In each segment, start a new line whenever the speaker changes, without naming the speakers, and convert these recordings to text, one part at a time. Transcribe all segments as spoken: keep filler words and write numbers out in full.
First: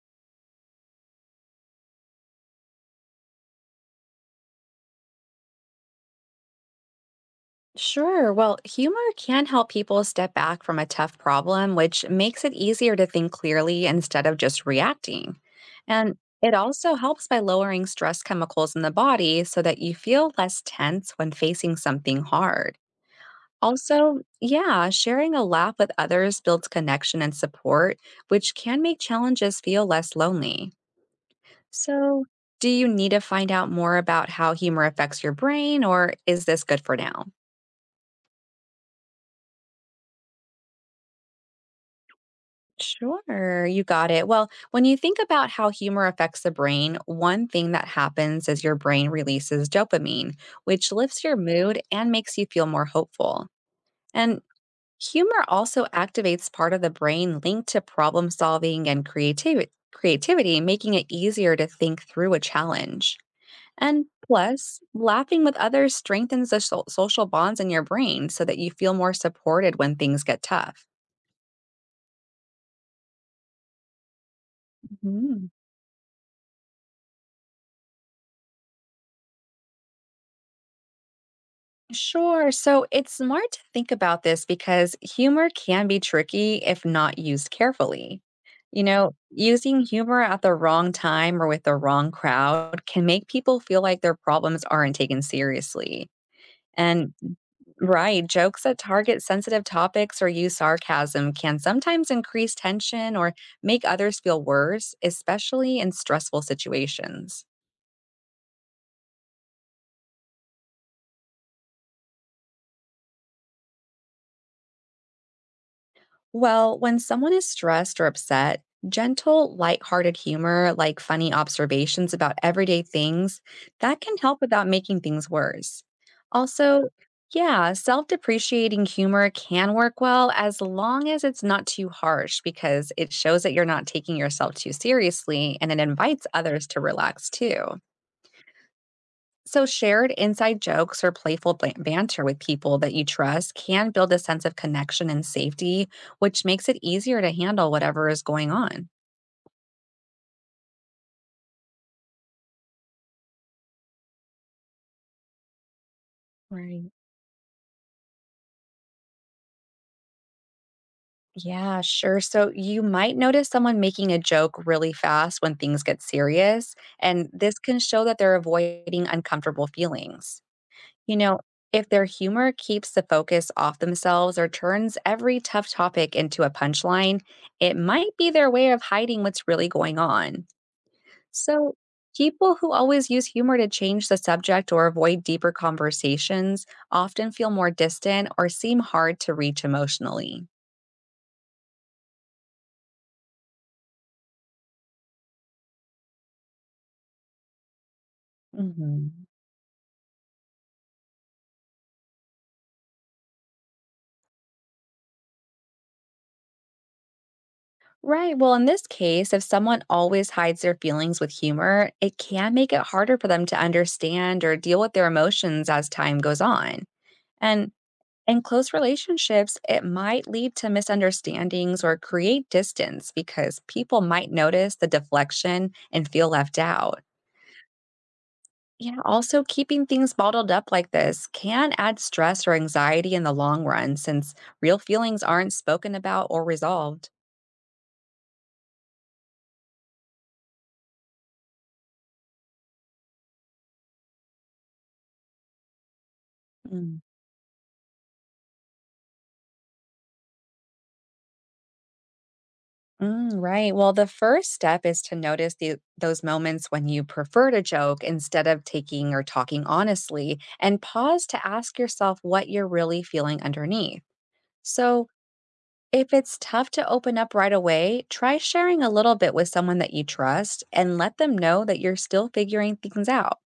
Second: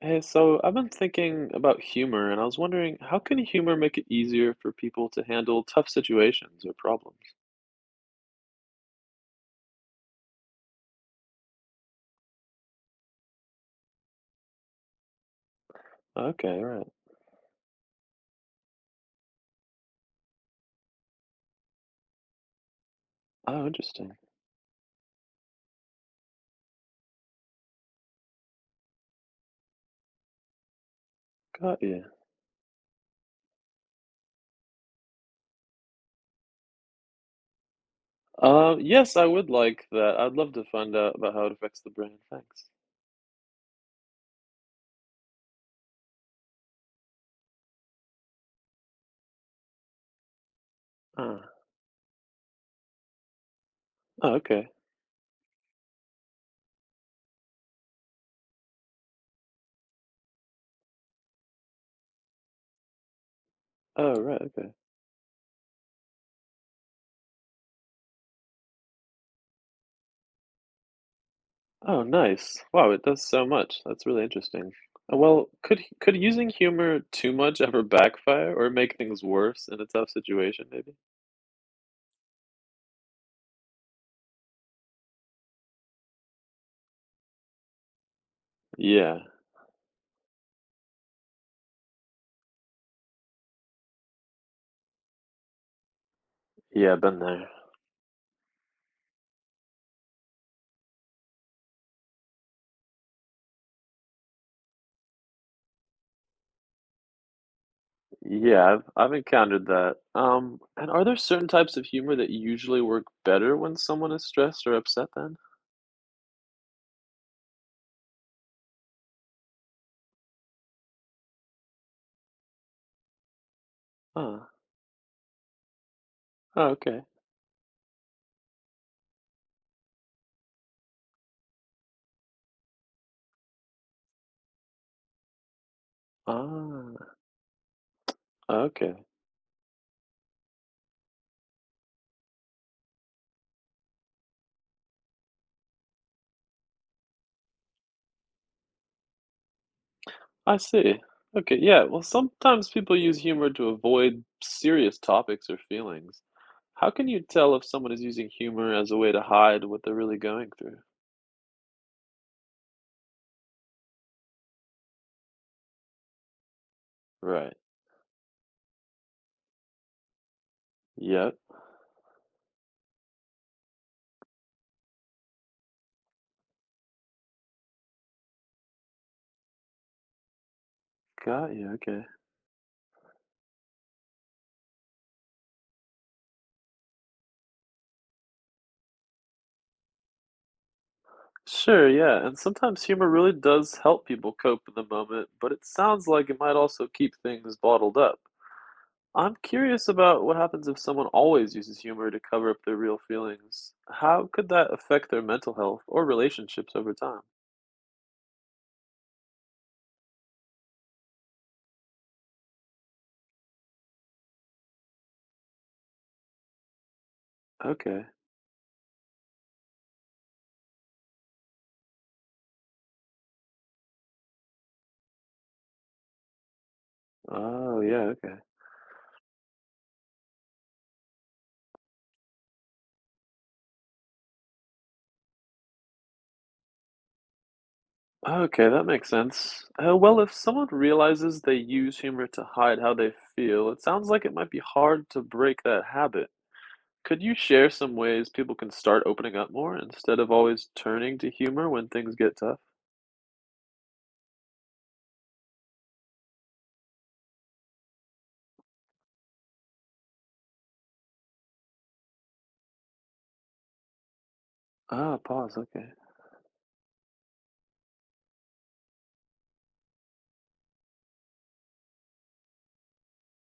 Hey, so I've been thinking about humor, and I was wondering how can humor make it easier for people to handle tough situations or problems?
Sure. Well, humor can help people step back from a tough problem, which makes it easier to think clearly instead of just reacting. And it
Okay, right.
also helps by lowering stress chemicals in the body so that you feel less tense when facing something hard.
Oh, interesting.
Also, yeah, sharing a laugh with others builds connection and support, which can make challenges feel less lonely.
Got you.
So, do you need to find out more about how humor affects your brain, or is this good for now?
Um, yes, I would like that. I'd love to find out about how it affects the brain. Thanks.
Sure, you got it. Well, when you think about how humor affects the brain, one thing that happens is your brain releases dopamine, which lifts your
Ah,
mood and makes you feel more hopeful.
oh,
And
okay.
humor also activates part of the brain linked to problem solving and creativity, creativity, making it easier to think through a challenge. And
Oh, right, okay.
plus, laughing with others strengthens the so- social bonds in your brain so that you feel more supported when things get tough.
Oh, nice. Wow, it does so much. That's really interesting. Uh,
Mhm.
Well, could h- could using humor too much ever backfire or make things worse in a tough situation, maybe?
Sure. So it's smart to think about this because humor can be tricky if not used carefully. You know,
Yeah,
using humor at the wrong time or with the wrong crowd can make people feel like their problems aren't taken seriously.
yeah,
And
been there.
right, jokes that target sensitive topics or use sarcasm can sometimes increase tension or make others feel worse, especially in stressful situations.
Yeah, I've I've encountered that. Um, and are there certain types of humor that usually work better when someone is stressed or upset then?
Well, when someone is stressed or upset, gentle, lighthearted humor, like funny observations about everyday things, that can help
Huh.
without making things worse.
Oh,
Also,
okay.
yeah, self depreciating humor can work well as long as it's not too harsh because it shows that you're not taking yourself too seriously and it invites others to
Ah,
relax too.
okay.
So, shared inside jokes or playful ban- banter with people that you trust can build a sense of connection and safety, which makes it easier to handle whatever is going on.
I see. Okay, yeah. Well, sometimes people use humor to avoid serious topics or feelings.
Right.
How can you tell if someone is using humor as a way to hide what they're really going through?
Yeah, sure. So, you might notice someone making a joke really fast when things get serious, and
Right.
this can show that they're avoiding uncomfortable feelings. You know,
Yep.
if their humor keeps the focus off themselves or turns every tough topic into a punchline, it might be their way of hiding what's really going on.
Got you.
So,
Okay.
people who always use humor to change the subject or avoid deeper conversations often feel more distant or seem hard to reach emotionally.
Sure, yeah, and sometimes humor really does help people cope in the moment, but it sounds like it might also keep things bottled up.
Hmm.
I'm curious about what happens if someone always uses humor to cover up their real feelings. How could that affect their mental health or relationships over time?
Right. Well, in this case, if someone always hides their feelings with humor, it can make it harder for them to understand or deal with their emotions as time goes on. And
Okay.
in close relationships, it might lead to misunderstandings or create distance because people might notice the deflection and feel left out.
Oh, yeah, okay.
Yeah, also keeping things bottled up like this can add stress or anxiety in the long run since real feelings aren't spoken about or resolved.
Okay, that makes sense. Uh, well, if someone realizes they use humor to hide how they feel, it sounds like it might be hard to break that habit.
Mm.
Could you share some ways people can start opening up more instead of always turning to humor when things get tough?
Mm, right. Well, the first step is to notice the, those moments when you prefer to joke instead of taking or talking honestly, and pause to ask yourself what you're really feeling underneath. So,
Ah, pause. Okay.
if it's tough to open up right away, try sharing a little bit with someone that you trust and let them know that you're still figuring things out.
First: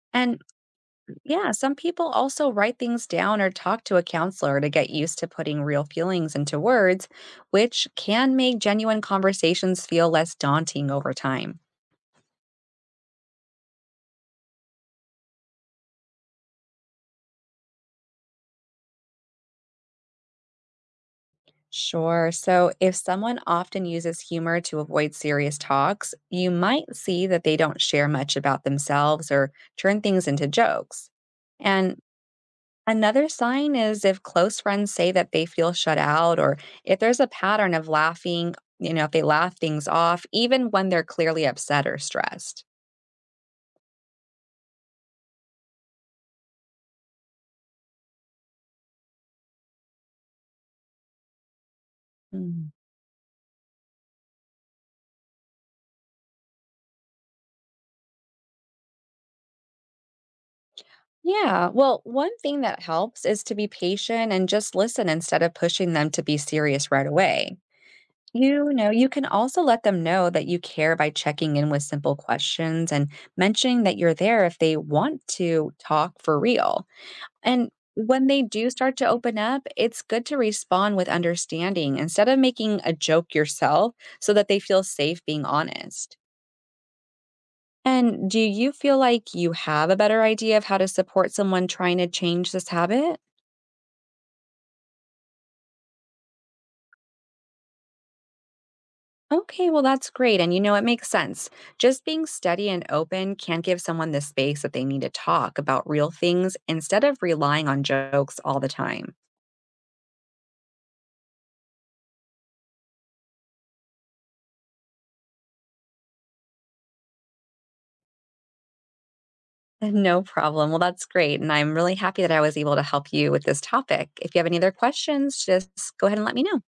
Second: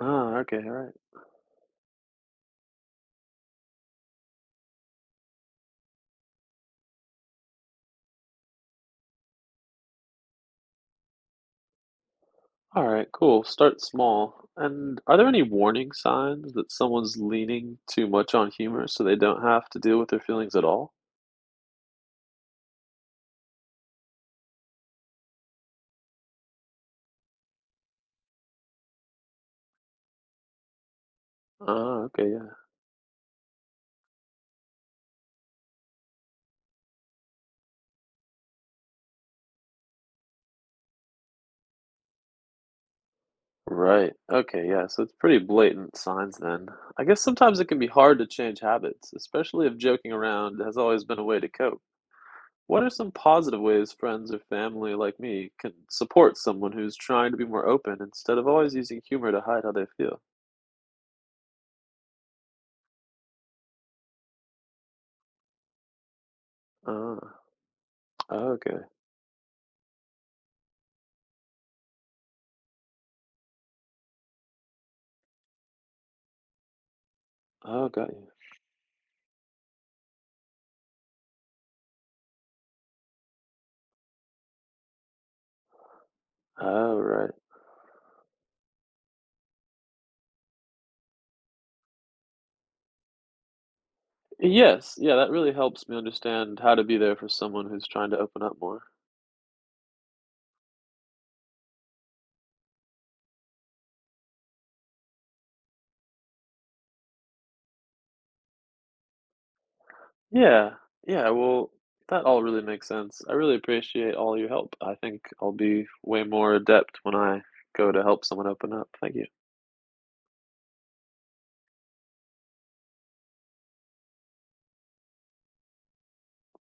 Ah,
And
okay. All right.
yeah, some people also write things down or talk to a counselor to get used to putting real feelings into words, which can make genuine conversations feel less daunting over time.
All right. Cool. Start small. And are there any warning signs that someone's leaning too much on humor so they don't have to deal with their feelings at all?
Sure. So, if someone often uses humor to avoid serious talks, you might see that they don't share much about themselves or turn things into jokes. And
Ah, okay. Yeah.
another sign is if close friends say that they feel shut out, or if there's a pattern of laughing, you know, if they laugh things off, even when they're clearly upset or stressed.
Right. Okay. Yeah. So it's pretty blatant signs then. I guess sometimes it can be hard to change habits, especially if joking around has always been a way to cope.
Mm.
What are some positive ways friends or family like me can support someone who's trying to be more open instead of always using humor to hide how they feel?
Yeah, well, one thing that helps is to be patient and just listen instead of pushing them to be serious right
Ah,
away. You
okay.
know, you can also let them know that you care by checking in with simple questions and mentioning that you're there if they want to talk for real. And
Oh, got you.
when they do start to open up, it's good to respond with understanding instead of making a joke yourself so that they feel safe being honest.
All right.
And do you feel like you have a better idea of how to support someone trying to change this habit?
Yes, yeah, that really helps me understand how to be there for someone who's trying to open up more.
Okay, well, that's great. And you know, it makes sense. Just being steady and open can give someone the space that they need to talk about real things instead of relying on jokes all the time.
Yeah, yeah, well, that all really makes sense. I really appreciate all your help. I think I'll be way more adept when I go to help someone open up. Thank you.
No problem. Well, that's great. And I'm really happy that I was able to help you with this topic. If you have any other questions, just go ahead and let me know.